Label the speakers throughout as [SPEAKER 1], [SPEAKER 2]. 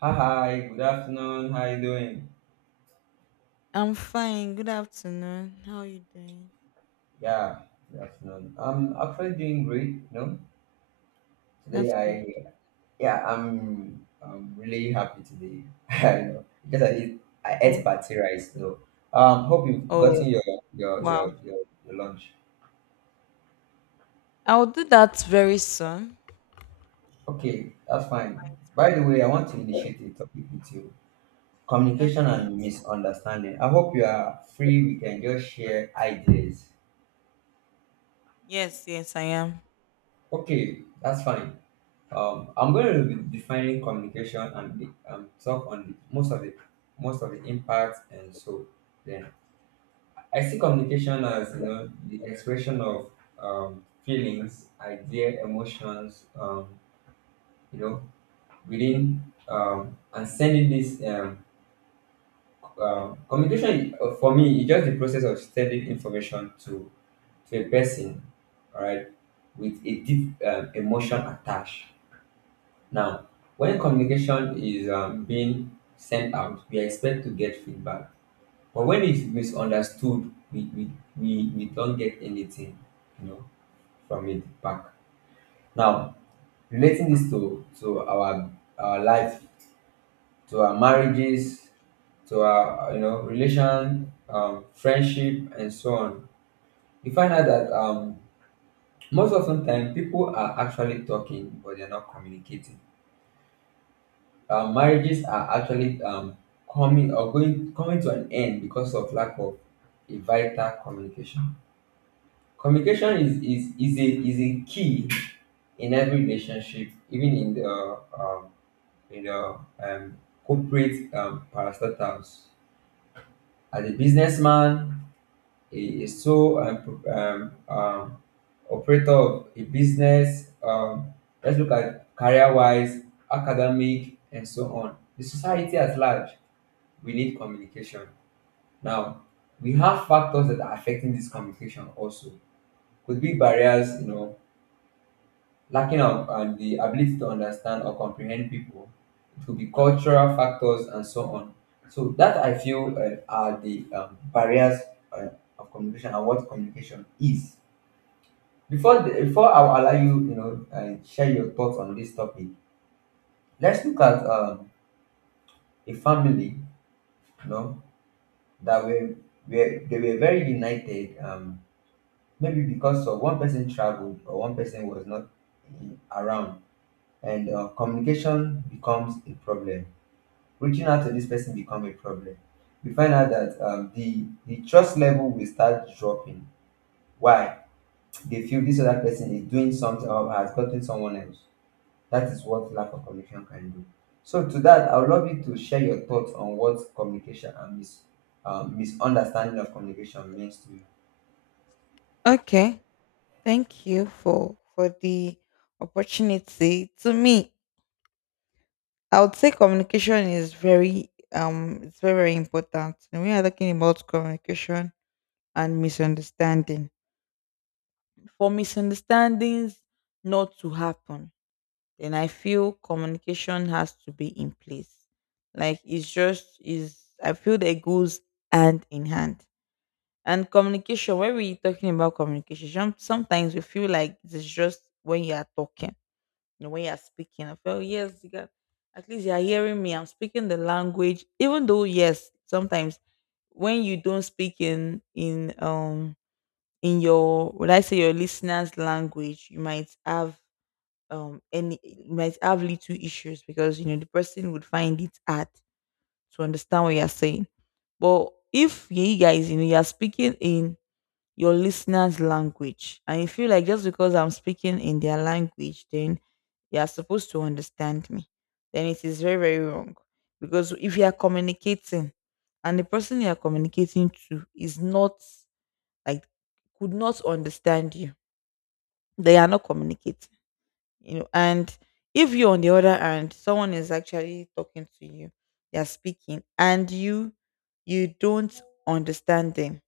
[SPEAKER 1] Hi, good afternoon. How you doing?
[SPEAKER 2] I'm fine. Good afternoon. How are you doing?
[SPEAKER 1] Yeah, good afternoon. I'm actually doing great. You know,
[SPEAKER 2] That's
[SPEAKER 1] today
[SPEAKER 2] good.
[SPEAKER 1] I Yeah, I'm really happy today. I know because I
[SPEAKER 2] Oh,
[SPEAKER 1] ate party rice though. Hope you've
[SPEAKER 2] oh,
[SPEAKER 1] gotten your your
[SPEAKER 2] wow.
[SPEAKER 1] your your, your lunch.
[SPEAKER 2] I'll do that very soon.
[SPEAKER 1] Okay, that's fine. By the way, I want to initiate a topic with you: communication
[SPEAKER 2] Okay.
[SPEAKER 1] and misunderstanding. I hope you are free. We can just share ideas.
[SPEAKER 2] Yes, yes, I am.
[SPEAKER 1] Okay, that's fine. I'm going to be defining communication and talk on the, most of the most of the impact and so then I see communication as the expression of feelings, idea, emotions, you know within and sending this communication. For me is just the process of sending information to a person, all right, with a deep emotion attached. Now, when communication is being sent out, we expect to get feedback. But when it's misunderstood, we don't get anything, you know, from it back. Now, relating this to our life, to our marriages, to our you know relation, friendship, and so on, you find out that most of the time people are actually talking but they're not communicating. Marriages are actually coming or going coming to an end because of lack of a vital communication. Communication is a key in every relationship, even in the corporate parastatals. As a businessman, a sole operator of a business. Let's look at career-wise, academic, and so on. The society at large we need communication. Now, we have factors that are affecting this communication also. Could be barriers, you know, lacking of and the ability to understand or comprehend people. It could be cultural factors and so on. So that I feel are the barriers uh, of communication and what communication is. Before I will allow you, you know, share your thoughts on this topic. Let's look at a family, you know, that were very united. Maybe because of one person traveled or one person was not around, and communication becomes a problem, reaching out to this person become a problem. We find out that the trust level will start dropping. Why? They feel this other person is doing something or has gotten someone else. That is what lack of communication can do. So to that, I would love you to share your thoughts on what communication and misunderstanding of communication means to you.
[SPEAKER 2] Okay. Thank you for the opportunity. To me, I would say communication is very, it's very, very important. And we are talking about communication and misunderstanding. For misunderstandings not to happen, then I feel communication has to be in place. Like it's just is, I feel that it goes hand in hand. And communication, when we're talking about communication, sometimes we feel like it's just when you are talking, you know, when you are speaking. I feel yes, you got, at least you are hearing me. I'm speaking the language, even though yes, sometimes when you don't speak in in your, would I say, your listener's language, you might have and it might have little issues because you know the person would find it hard to understand what you're saying. But if you guys, you know, you're speaking in your listener's language and you feel like just because I'm speaking in their language then you're supposed to understand me, then it is very, very wrong. Because if you are communicating and the person you are communicating to is not, like, could not understand you, they are not communicating, you know. And if you're, on the other hand, someone is actually talking to you, they're speaking and you don't understand them,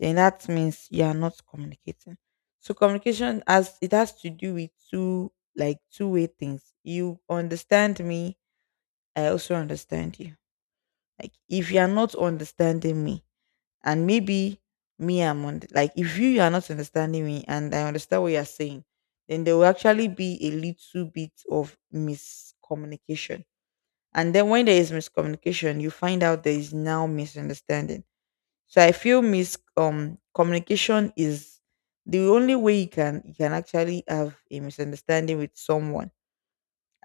[SPEAKER 2] then that means you are not communicating. So communication has, it has to do with two, like two-way things. You understand me, I also understand you. Like if you are not understanding me and maybe me I'm on, like if you are not understanding me and I understand what you're saying, then there will actually be a little bit of miscommunication. And then when there is miscommunication you find out there is now misunderstanding. So I feel mis communication is the only way you can, you can actually have a misunderstanding with someone,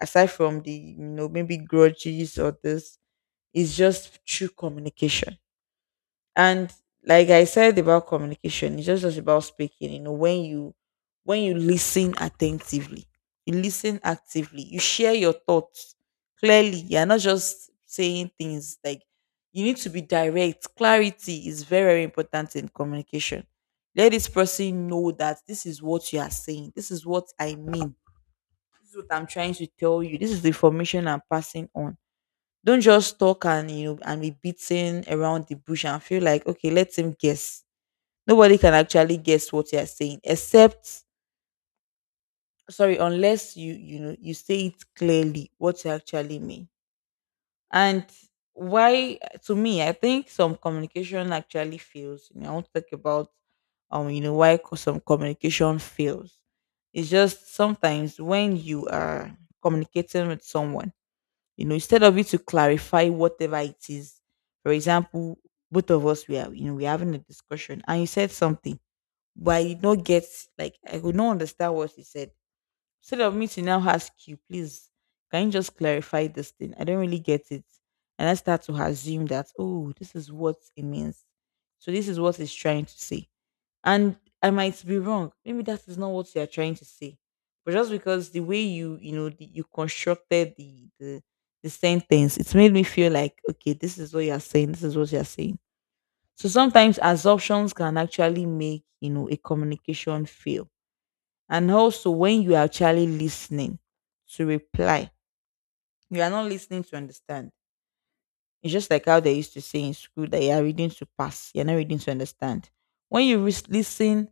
[SPEAKER 2] aside from the, you know, maybe grudges or this, is just through communication. And like I said about communication, it's just about speaking. You know, when you, when you listen attentively, you listen actively, you share your thoughts clearly. You're not just saying things, like you need to be direct. Clarity is very, very important in communication. Let this person know that this is what you are saying. This is what I mean. This is what I'm trying to tell you. This is the information I'm passing on. Don't just talk and, you know, and be beating around the bush and feel like okay, let him guess. Nobody can actually guess what you're saying, except sorry, unless you, you know, you say it clearly what you actually mean. And why, to me, I think some communication actually fails. You know, I want to talk about you know, why some communication fails. It's just sometimes when you are communicating with someone, you know, instead of you to clarify whatever it is. For example, both of us, we are, you know, we're having a discussion and you said something, but I did not get, like I could not understand what you said. Instead of me to now ask you, please, can you just clarify this thing, I don't really get it, and I start to assume that, oh, this is what it means, so this is what it's trying to say. And I might be wrong. Maybe that is not what you are trying to say. But just because the way you, you know, you constructed the the sentence, it's made me feel like okay, this is what you are saying. This is what you are saying. So sometimes assumptions can actually make, you know, a communication fail. And also when you are actually listening to reply, you are not listening to understand. It's just like how they used to say in school, that you are reading to pass, you're not reading to understand. When you listen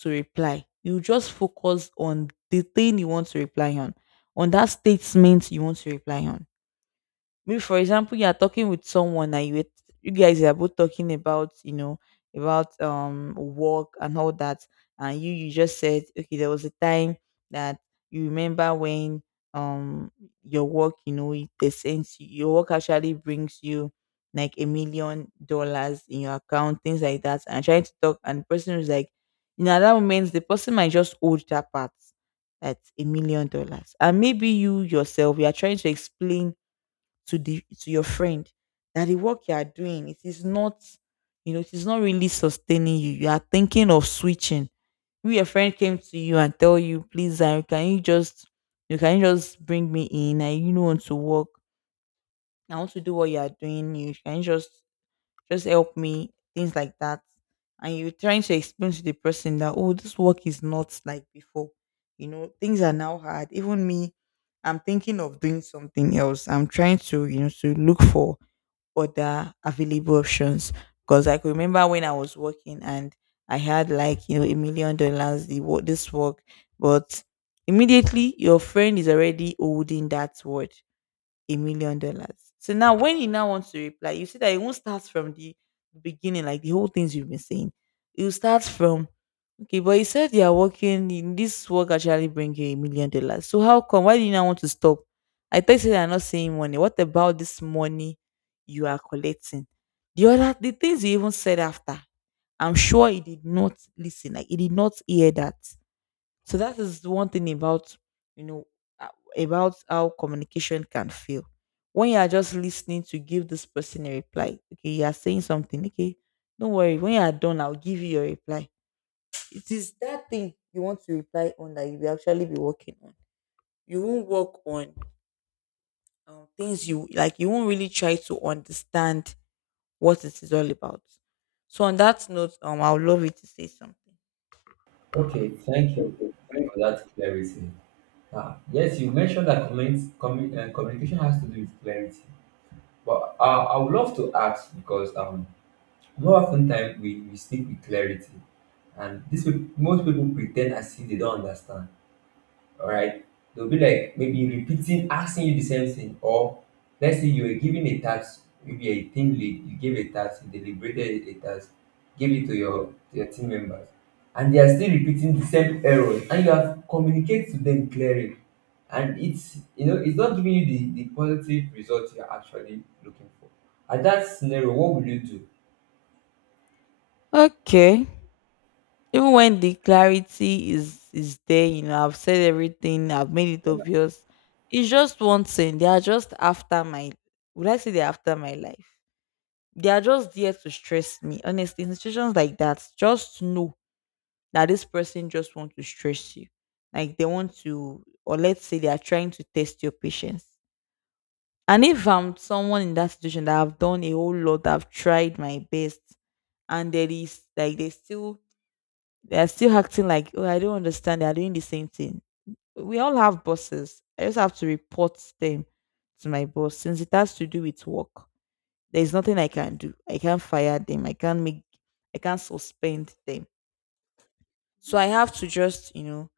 [SPEAKER 2] to reply, you just focus on the thing you want to reply on that statement you want to reply on. Maybe for example, you are talking with someone and you guys are both talking about, you know, about work and all that. And you just said okay, there was a time that you remember when um your work, you know, they sense your work actually brings you like $1 million in your account, things like that, and trying to talk. And the person is like, you know, at that moment the person might just hold that part, that's $1 million. And maybe you yourself, you are trying to explain to the, to your friend that the work you are doing, it is not, you know, it is not really sustaining you, you are thinking of switching. If your friend came to you and tell you, please I, can you just, you can you just bring me in, I, you know, want to work, I want to do what you are doing, you can you just help me, things like that. And you're trying to explain to the person that, oh, this work is not like before, you know, things are now hard, even me, I'm thinking of doing something else, I'm trying to, you know, to look for other available options. Because I could remember when I was working and I had like, you know, $1 million the what this work, but immediately your friend is already holding that word, $1 million. So now when he now wants to reply, you see that it won't start from the beginning, like the whole things you've been saying. It will start from, okay, but you said you are working in this work actually bring you $1 million. So how come? Why do you now want to stop? I thought you said you're not seeing money. What about this money you are collecting? The other, the things you even said after, I'm sure he did not listen. Like he did not hear that. So that is the one thing about, you know, uh, about how communication can fail. When you are just listening to give this person a reply, okay, you are saying something, okay, don't worry, when you are done, I'll give you your reply. It is that thing you want to reply on that you will actually be working on. You won't work on things you like. You won't really try to understand what it is all about. So on that note, I would love you to say something.
[SPEAKER 1] Okay, thank you for that clarity. Ah, yes, you mentioned that communication has to do with clarity. But I would love to ask because more often time we speak with clarity, and most people pretend as if they don't understand, all right. They'll be like maybe repeating, asking you the same thing. Or let's say you were given a task, maybe a team lead, you gave a task, you deliberated a task, gave it to your team members, and they are still repeating the same errors and you have communicated to them clearly, and it's, you know, it's not giving you the positive result you're actually looking for. At that scenario, what will you do?
[SPEAKER 2] Okay. Even when the clarity is there, you know, I've said everything, I've made it obvious. It's just one thing. They are just after my, would I say they're after my life. They are just there to stress me. Honestly, in situations like that, just know that this person just want to stress you. Like they want to, or let's say they are trying to test your patience. And if I'm someone in that situation that I've done a whole lot, I've tried my best, and there is like they still, they are still acting like, oh, I don't understand. They are doing the same thing. We all have bosses. I just have to report them to my boss since it has to do with work. There's nothing I can do. I can't fire them. I can't make, I can't suspend them. So I have to just, you know,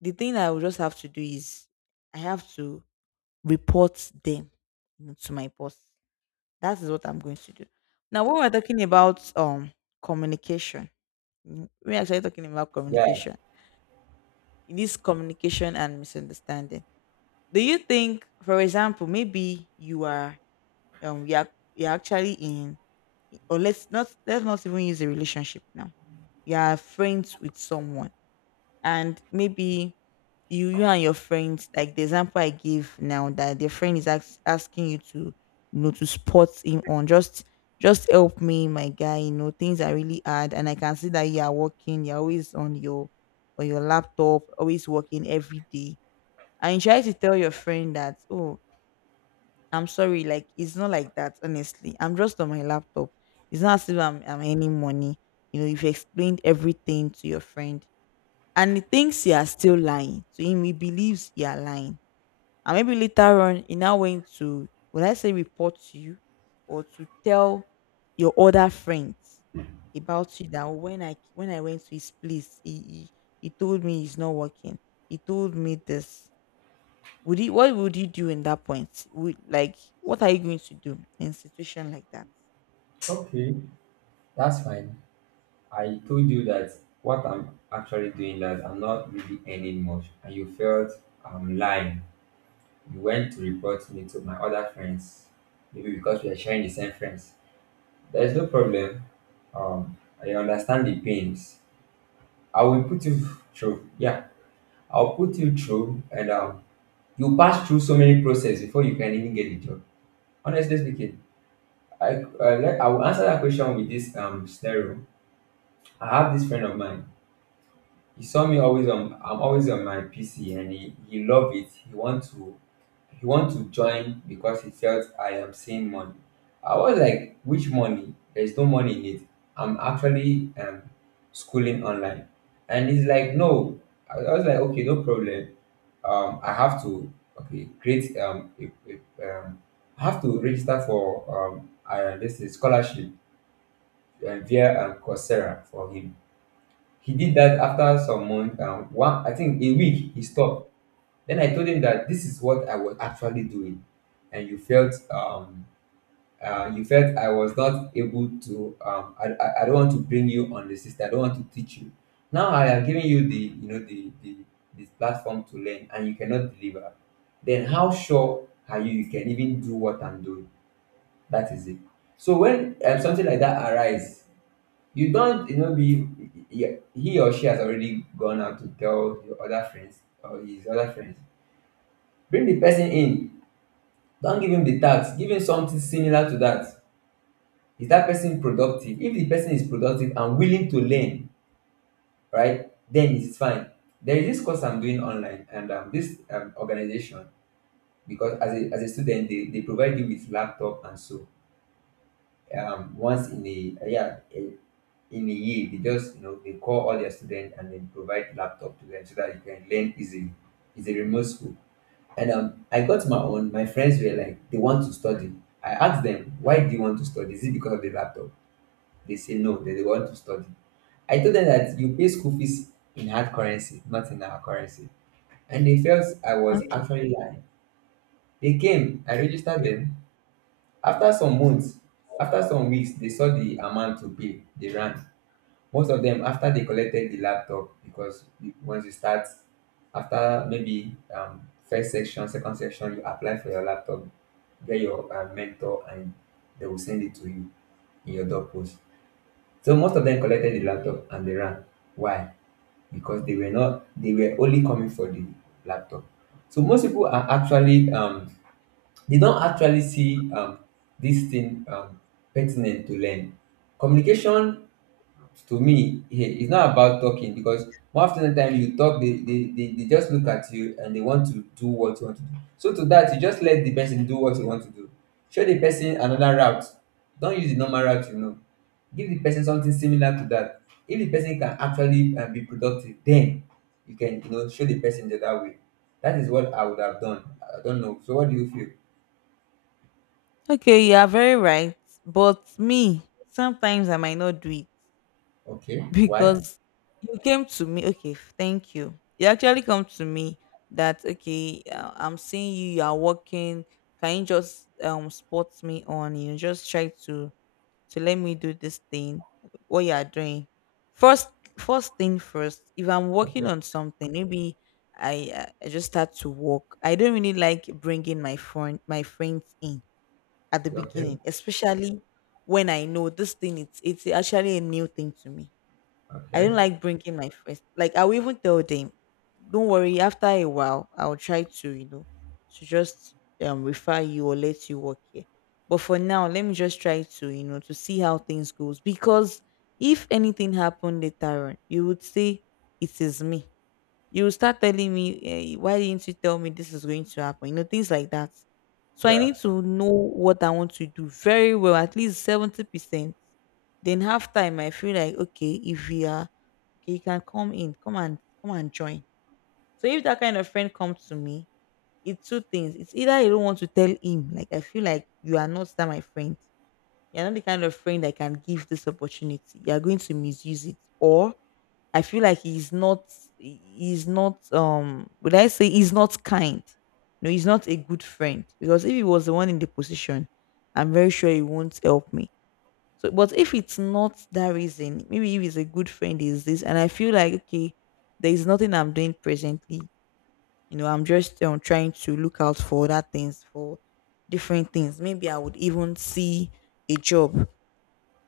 [SPEAKER 2] the thing I will just have to do is I have to report them, you know, to my boss. That is what I'm going to do. Now, when we're talking about communication, mm, we're actually talking about
[SPEAKER 1] Yeah.
[SPEAKER 2] communication. It is communication and misunderstanding. Do you think, for example, maybe you are you are, you're actually in, or let's not, let's not even use a relationship now. You are friends with someone and maybe you, you and your friends, like the example I give now, that your friend is asking you to, you know, to support him on just help me my guy, you know, things are really hard and I can see that you are working, you're always on your laptop, always working every day. And you try to tell your friend that, oh, I'm sorry, like it's not like that, honestly I'm just on my laptop, it's not as if I'm earning money, you know, you've explained everything to your friend and he thinks you are still lying. To him, he believes you are lying. And maybe later on, he now went to, will I say report to you, or to tell your other friends about you that, "Oh, when I, when I went to his place, he told me it's not working. He told me this. Would he, what would you do in that point? Would like what are you going to do in a situation like that?
[SPEAKER 1] Okay, that's fine. I told you that what I'm actually doing, that I'm not really earning much, and you felt I'm lying. You went to report me to my other friends, maybe because we are sharing the same friends. There is no problem. Um, I understand the pains. I will put you through. Yeah, I'll put you through, and you pass through so many process before you can even get the job. Honestly speaking, I like, I will answer that question with this scenario. I have this friend of mine. He saw me always on I'm always on my PC and he loved it. He want to join because he felt I am seeing money. I was like, which money? There's no money in it. I'm actually schooling online. And he's like, no. I was like, okay, no problem. I have to okay Create a, I have to register for this is scholarship via Coursera for him. He did that after some month one I think a week he stopped. Then I told him that this is what I was actually doing, and you felt I was not able to I don't want to bring you on the system, I don't want to teach you. Now I have given you the, you know, the this platform to learn and you cannot deliver, then how sure are you you can even do what I'm doing? That is it. So when something like that arise, you don't, you know, be he he or she has already gone out to tell your other friends or his other friends. Bring the person in. Don't give him the tax. Give him something similar to that. Is that person productive? If the person is productive and willing to learn, right, then it's fine. There is this course I'm doing online, and this organization, because as a student, they provide you with laptop and so once in a yeah in a year, they just, you know, they call all their students and then provide laptop to them so that you can learn easily. It's a remote school. And I got my own. My friends were like they want to study. I asked them, why do you want to study? Is it because of the laptop? They say no, that they want to study. I told them that you pay school fees in hard currency, not in our currency, and they felt I was
[SPEAKER 2] Okay.
[SPEAKER 1] actually lying. They came, I registered them. After some months, after some weeks, they saw the amount to pay, they ran. Most of them, after they collected the laptop, because once you start, after maybe first section, second section, you apply for your laptop, get your mentor, and they will send it to you in your door post. So most of them collected the laptop and they ran. Why? Because they were not, they were only coming for the laptop. So most people are actually they don't actually see this thing pertinent to learn communication. To me, yeah, it's not about talking, because more often than time you talk, they just look at you and they want to do what you want to do. So to that, you just let the person do what you want to do. Show the person another route. Don't use the normal route, you know. Give the person something similar to that. If the person can actually be productive, then you can, you know, show the person the other way. That is what I would have done. I don't know, so what do you feel?
[SPEAKER 2] Okay, you are very right. But me, sometimes I might not do it.
[SPEAKER 1] Okay, why?
[SPEAKER 2] Because you came to me, okay, thank you, you actually come to me that, okay, I'm seeing you, you are working. Can you just spot me on, you know, just try to let me do this thing, what you are doing. first First thing first, if I'm working
[SPEAKER 1] Okay.
[SPEAKER 2] on something, maybe I I just start to work, I don't really like bringing my friends in at the
[SPEAKER 1] Okay.
[SPEAKER 2] beginning, especially when I know this thing, it's actually a new thing to me. I
[SPEAKER 1] Okay.
[SPEAKER 2] don't like bringing my friends. Like I will even tell them, don't worry. After a while, I'll try to, you know, to just refer you or let you work here. But for now, let me just try to, you know, to see how things goes. Because if anything happened later on, you would say it is me. You will start telling me, eh, why didn't you tell me this is going to happen? You know, things like that. So I need
[SPEAKER 1] Yeah.
[SPEAKER 2] to know what I want to do very well, at least 70%. Then half time, I feel like, okay, if we are okay, you can come in, come and join. So if that kind of friend comes to me, it's two things. It's either I don't want to tell him, like I feel like you are not that my friend. You're not the kind of friend I can give this opportunity. You're going to misuse it. Or I feel like he's not, he's not, would I say he's not kind. No, he's not a good friend. Because if he was the one in the position, I'm very sure he won't help me. So, but if it's not that reason, maybe if it's a good friend, is this, and I feel like, okay, there is nothing I'm doing presently. You know, I'm just trying to look out for other things, for different things. Maybe I would even see a job,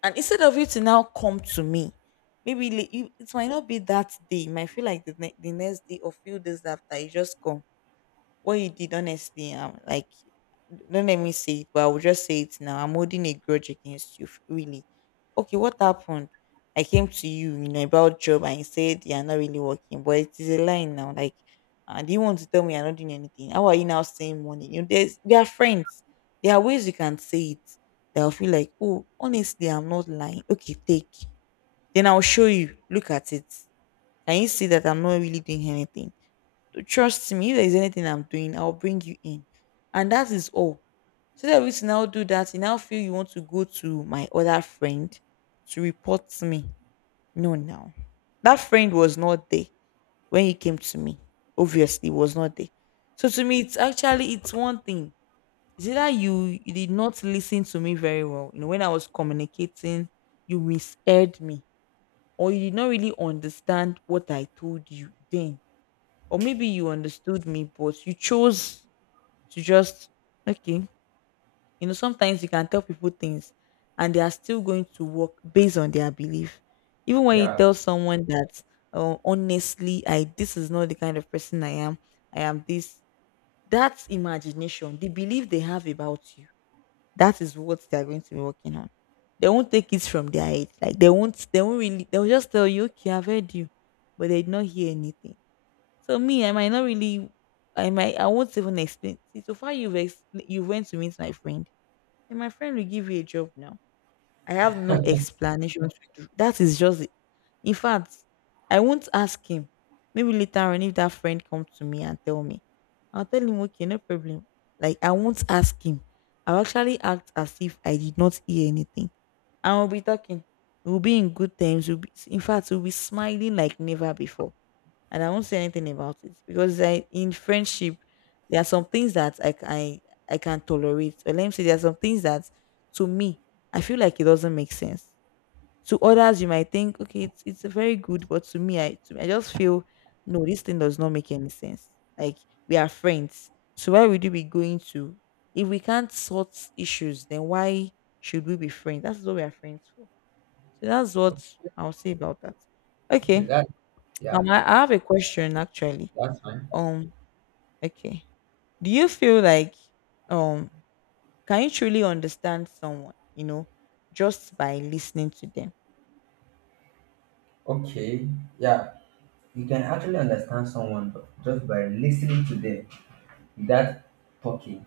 [SPEAKER 2] and instead of you to now come to me, maybe it might not be that day. It might feel like the next day or few days after you just come. What you did, honestly, I'm like, don't let me say it, but I will just say it now, I'm holding a grudge against you, really. Okay, what happened? I came to you, you know, about job and you said you're not really working, but it is a lie now. Like, do you want to tell me you're not doing anything? How are you now saying money? You know, there's we are friends. There are ways you can say it that will feel like, oh, honestly, I'm not lying. Okay, take, then I'll show you, look at it. Can you see that I'm not really doing anything? Trust me, if there's anything I'm doing, I'll bring you in. And that is all. So that we now do that, you now feel you want to go to my other friend to report me. No, now. That friend was not there when you came to me. Obviously, was not there. So to me, it's actually, it's one thing. Is either you, you did not listen to me very well. You know, when I was communicating, you misheard me, or you did not really understand what I told you then, or maybe you understood me, but you chose to just, okay. You know, sometimes you can tell people things and they are still going to work based on their belief. Even when you
[SPEAKER 1] Yeah.
[SPEAKER 2] tell someone that, oh, honestly, I, this is not the kind of person I am. I am this. That's imagination. The belief they have about you. That is what they are going to be working on. They won't take it from their head. Like they won't really, they'll just tell you, okay, I've heard you, but they did not hear anything. So me, I might not really, I might, I won't even explain. See, so far you've explained, you went to meet my friend, and my friend will give you a job now. I have no explanation to do. That is just, it. In fact, I won't ask him. Maybe later on, if that friend comes to me and tell me, I'll tell him, okay, no problem. Like I won't ask him. I'll actually act as if I did not hear anything. I will be talking. We'll be in good terms. We'll be, in fact, we'll be smiling like never before, and I won't say anything about it. Because I, in friendship, there are some things that I can tolerate. Or let me say there are some things that, to me, I feel like it doesn't make sense. To others you might think, okay, it's very good, but to me, I just feel, no, this thing does not make any sense. Like, we are friends, so why would you be going to, if we can't sort issues, then why should we be friends? That's what we are friends for. So that's what I'll say about that.
[SPEAKER 1] Okay.
[SPEAKER 2] Okay.
[SPEAKER 1] Yeah
[SPEAKER 2] I have a question actually.
[SPEAKER 1] That's fine.
[SPEAKER 2] Um, okay. Do you feel like, um can you truly understand someone, you know, just by listening to them?
[SPEAKER 1] Okay. Yeah. You can actually understand someone just by listening to them without talking.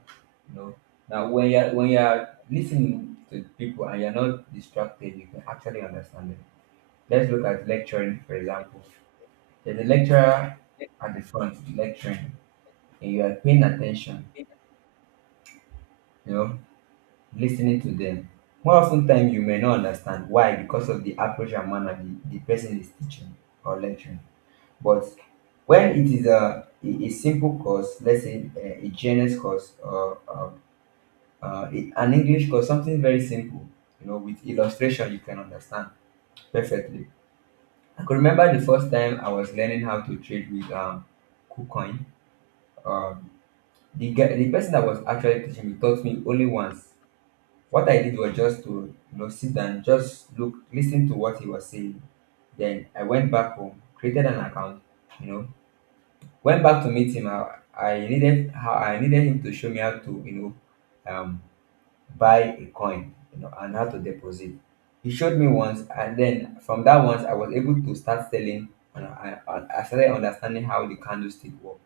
[SPEAKER 1] You know. Now when you're listening to people and you're not distracted, you can actually understand them. Let's look at lecturing, for example. There's a lecturer at the front lecturing and you are paying attention, you know, listening to them. More often time you may not understand why, because of the approach and manner the person is teaching or lecturing. But when it is a simple course, let's say a GNS course or an English course, something very simple, you know, with illustration, you can understand perfectly. I could remember the first time I was learning how to trade with KuCoin. Um, the guy, the person that was actually teaching me taught me only once. What I did was just to, you know, sit down, just look, listen to what he was saying. Then I went back home, created an account, you know. Went back to meet him. I needed, how I needed him to show me how to, you know, um, buy a coin, you know, and how to deposit. He showed me once, and then from that once, I was able to start selling, and I started understanding how the candlestick work.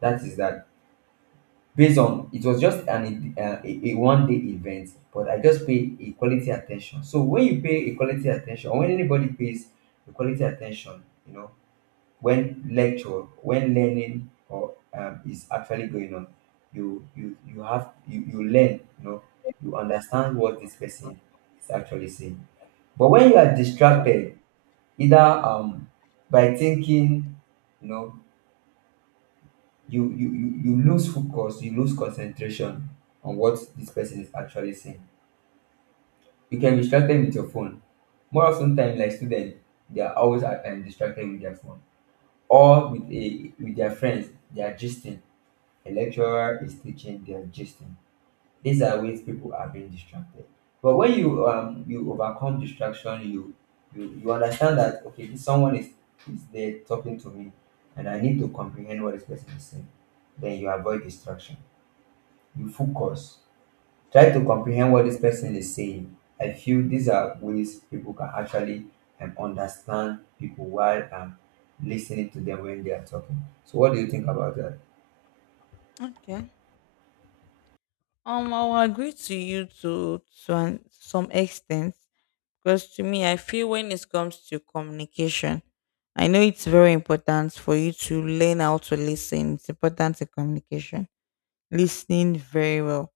[SPEAKER 1] That is that. Based on it was just an a one day event, but I just pay a quality attention. So when you pay a quality attention, or when anybody pays a quality attention, when lecture when learning or is actually going on, you learn, you understand what this person is actually saying. But when you are distracted, either by thinking, you know you lose focus, you lose concentration on what this person is actually saying. You can be distracted with your phone. More often time, like students, they are always distracted with their phone or with a with their friends. They are gisting. A lecturer is teaching, they are gisting. These are ways people are being distracted. But when you overcome distraction, you understand that, okay, this someone is there talking to me, and I need to comprehend what this person is saying. Then you avoid distraction. You focus. Try to comprehend what this person is saying. I feel these are ways people can actually understand people while listening to them when they are talking. So, what do you think about that?
[SPEAKER 2] Okay. I will agree to you to some extent. Because to me, I feel when it comes to communication, I know it's very important for you to learn how to listen. It's important in communication, listening very well.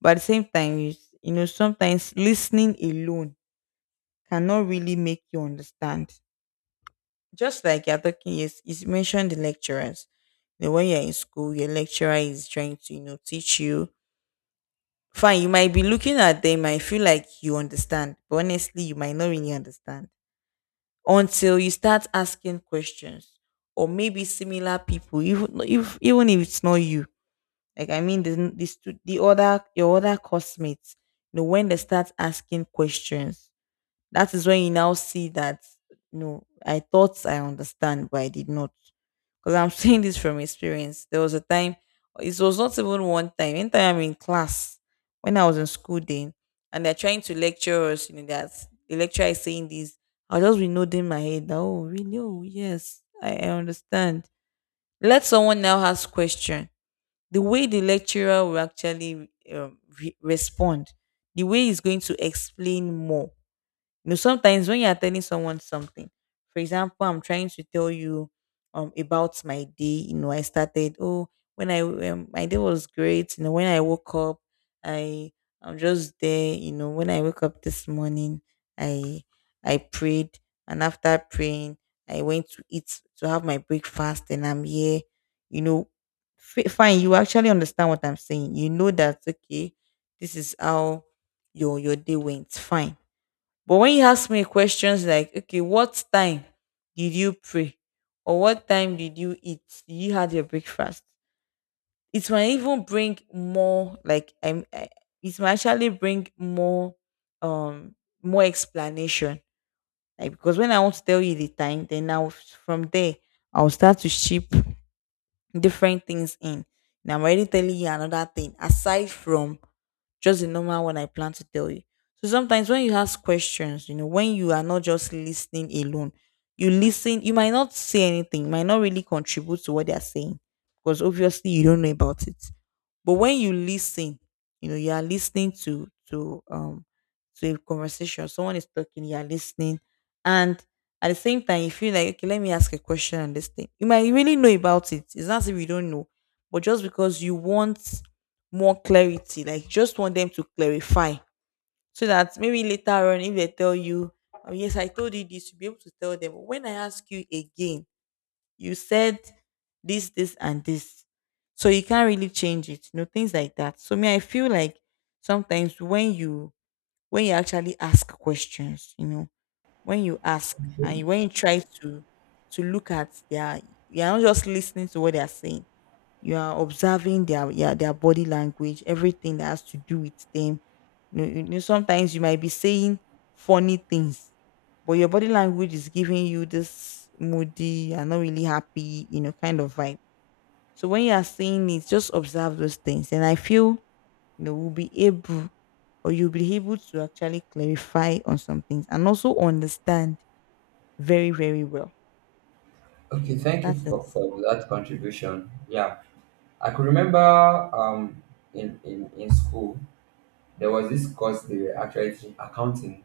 [SPEAKER 2] But at the same time, you, you know, sometimes listening alone cannot really make you understand. Just like you're talking, yes, you mentioned the lecturers. You know, when you're in school, your lecturer is trying to, you know, teach you. Fine, you might be looking at them and feel like you understand, but honestly, you might not really understand until you start asking questions, or maybe similar people, even if it's not you, like I mean the other, your other classmates, you know, when they start asking questions, that is when you now see that, no, I thought I understand, but I did not. Because I'm saying this from experience. There was a time, it was not even one time. Anytime I'm in class, when I was in school then, and they're trying to lecture us, you know, that the lecturer is saying this, I'll just be nodding my head. That, oh, really? Oh, yes, I understand. Let someone now ask question. The way the lecturer will actually respond, the way he's going to explain more. You know, sometimes when you're telling someone something, for example, I'm trying to tell you about my day. You know, I started, oh, when I, my day was great, you know, when I woke up, I, I'm just there, you know, when I woke up this morning, I I prayed, and after praying, I went to eat to have my breakfast and I'm here, you know. Fine, you actually understand what I'm saying. You know that, okay, this is how your day went. Fine, but when you ask me questions like, okay, what time did you pray? Or what time did you eat? Did you had your breakfast? It might even bring more, like it might actually bring more um more explanation. Like, because when I want to tell you the time, then now from there I'll start to ship different things in. And I'm already telling you another thing aside from just the normal one I plan to tell you. So sometimes when you ask questions, you know, when you are not just listening alone, you listen, you might not say anything, might not really contribute to what they are saying because obviously you don't know about it. But when you listen, you know, you are listening to to a conversation. Someone is talking, you are listening, and at the same time, you feel like, okay, let me ask a question on this thing. You might really know about it. It's not as if you don't know, but just because you want more clarity, like you just want them to clarify, so that maybe later on, if they tell you, oh, yes, I told you this, you'll be able to tell them. When I ask you again, you said this, this, and this. So you can't really change it. You know, things like that. So me, I feel like sometimes when you, when you actually ask questions, you know, when you ask and when you try to look at their, you're not just listening to what they're saying, you are observing their, yeah, their body language, everything that has to do with them. You know, sometimes you might be saying funny things, but your body language is giving you this moody, you're not really happy, you know, kind of vibe. So when you are saying it, just observe those things. And I feel, you know, we'll be able or you'll be able to actually clarify on some things and also understand very, very well. So
[SPEAKER 1] Okay,
[SPEAKER 2] yes,
[SPEAKER 1] thank you
[SPEAKER 2] that is,
[SPEAKER 1] for that contribution. Yeah, I could remember, um, in school, there was this course they were actually teaching accounting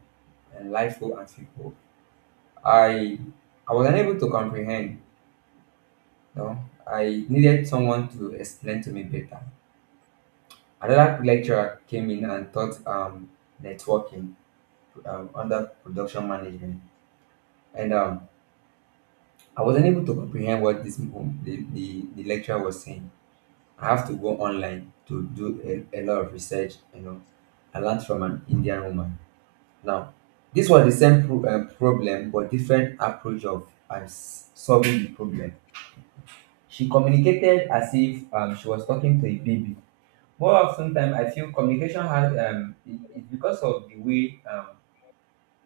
[SPEAKER 1] and life goal and people. I I was unable to comprehend. No, I needed someone to explain to me better. Another lecturer came in and taught networking under production management, and I was not able to comprehend what the lecturer was saying. I have to go online to do a lot of research. You know, I learned from an Indian woman. Now, this was the same problem, but different approach of solving the problem. She communicated as if she was talking to a baby. More often time, I feel communication has it, it because of the way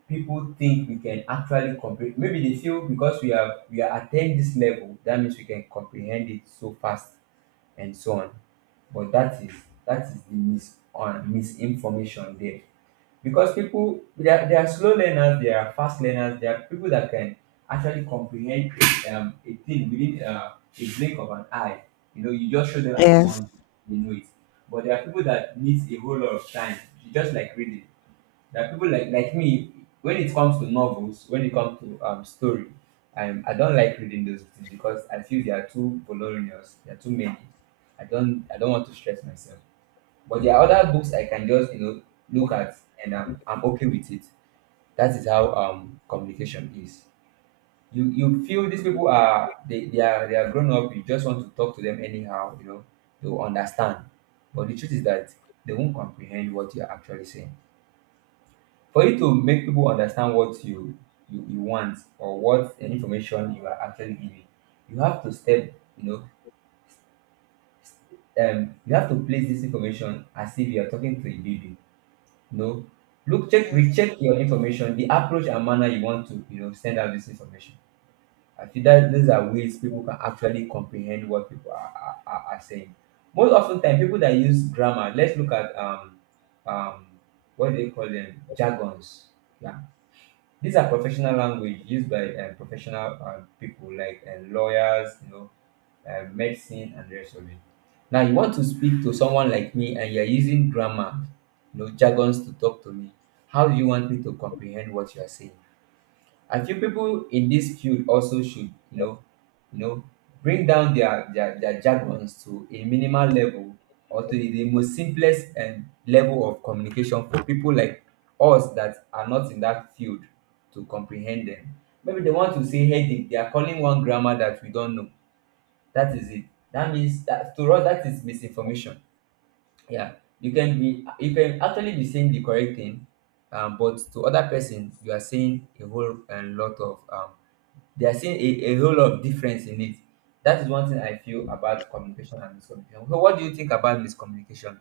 [SPEAKER 1] people think we can actually comprehend. Maybe they feel because we are attained this level, that means we can comprehend it so fast and so on. But that is the mis- on misinformation there. Because people, they are slow learners, they are fast learners, they are people that can actually comprehend a thing within a blink of an eye. You know, you just show them at
[SPEAKER 2] yes.
[SPEAKER 1] once, they know it. But there are people that needs a whole lot of time, just like reading. There are people like me. When it comes to novels, when it comes to story, I don't like reading those things because I feel they are too voluminous. They are too many. I don't want to stress myself. But there are other books I can just, you know, look at, and I'm okay with it. That is how communication is. You feel these people are they are grown up. You just want to talk to them anyhow. You know they will understand. But the truth is that they won't comprehend what you're actually saying. For you to make people understand what you want, or what the information you are actually giving, you have to step, you know, you have to place this information as if you are talking to a baby, you know, look, check,
[SPEAKER 2] Yes.
[SPEAKER 1] recheck your information, the approach and manner you want to, you know, send out this information. I feel that these are ways people can actually comprehend what people are saying. Most often time, people that use grammar, let's look at um what do they call them, jargons. Yeah. These are professional language used by professional people like lawyers, you know, medicine, and the rest of it. Now you want to speak to someone like me, and you're using grammar, you know, jargons to talk to me. How do you want me to comprehend what you are saying? I feel people in this field also should, you know, you know, bring down their jargons to a minimal level, or to the most simplest and level of communication for people like us that are not in that field to comprehend them. Maybe they want to say headache, they are calling one grammar that we don't know. That is it. That means that to us, that is misinformation. Yeah. You can actually be saying the correct thing, but to other person, you are saying a whole and lot of they are seeing a whole lot of difference in it. That is one thing I feel about communication and miscommunication. So what do you think about miscommunication?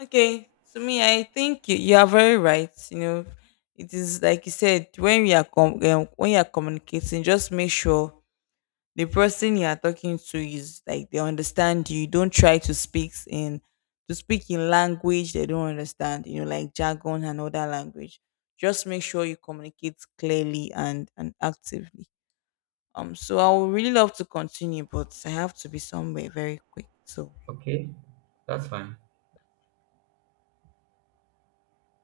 [SPEAKER 2] Okay, to me, I think you, you are very right. You know, it is like you said, when we are when you are communicating, just make sure the person you are talking to is like they understand you. Don't try to speak in language they don't understand. You know, like jargon and other language. Just make sure you communicate clearly and actively. So I would really love to continue, but I have to be somewhere very quick. So
[SPEAKER 1] Okay, that's fine.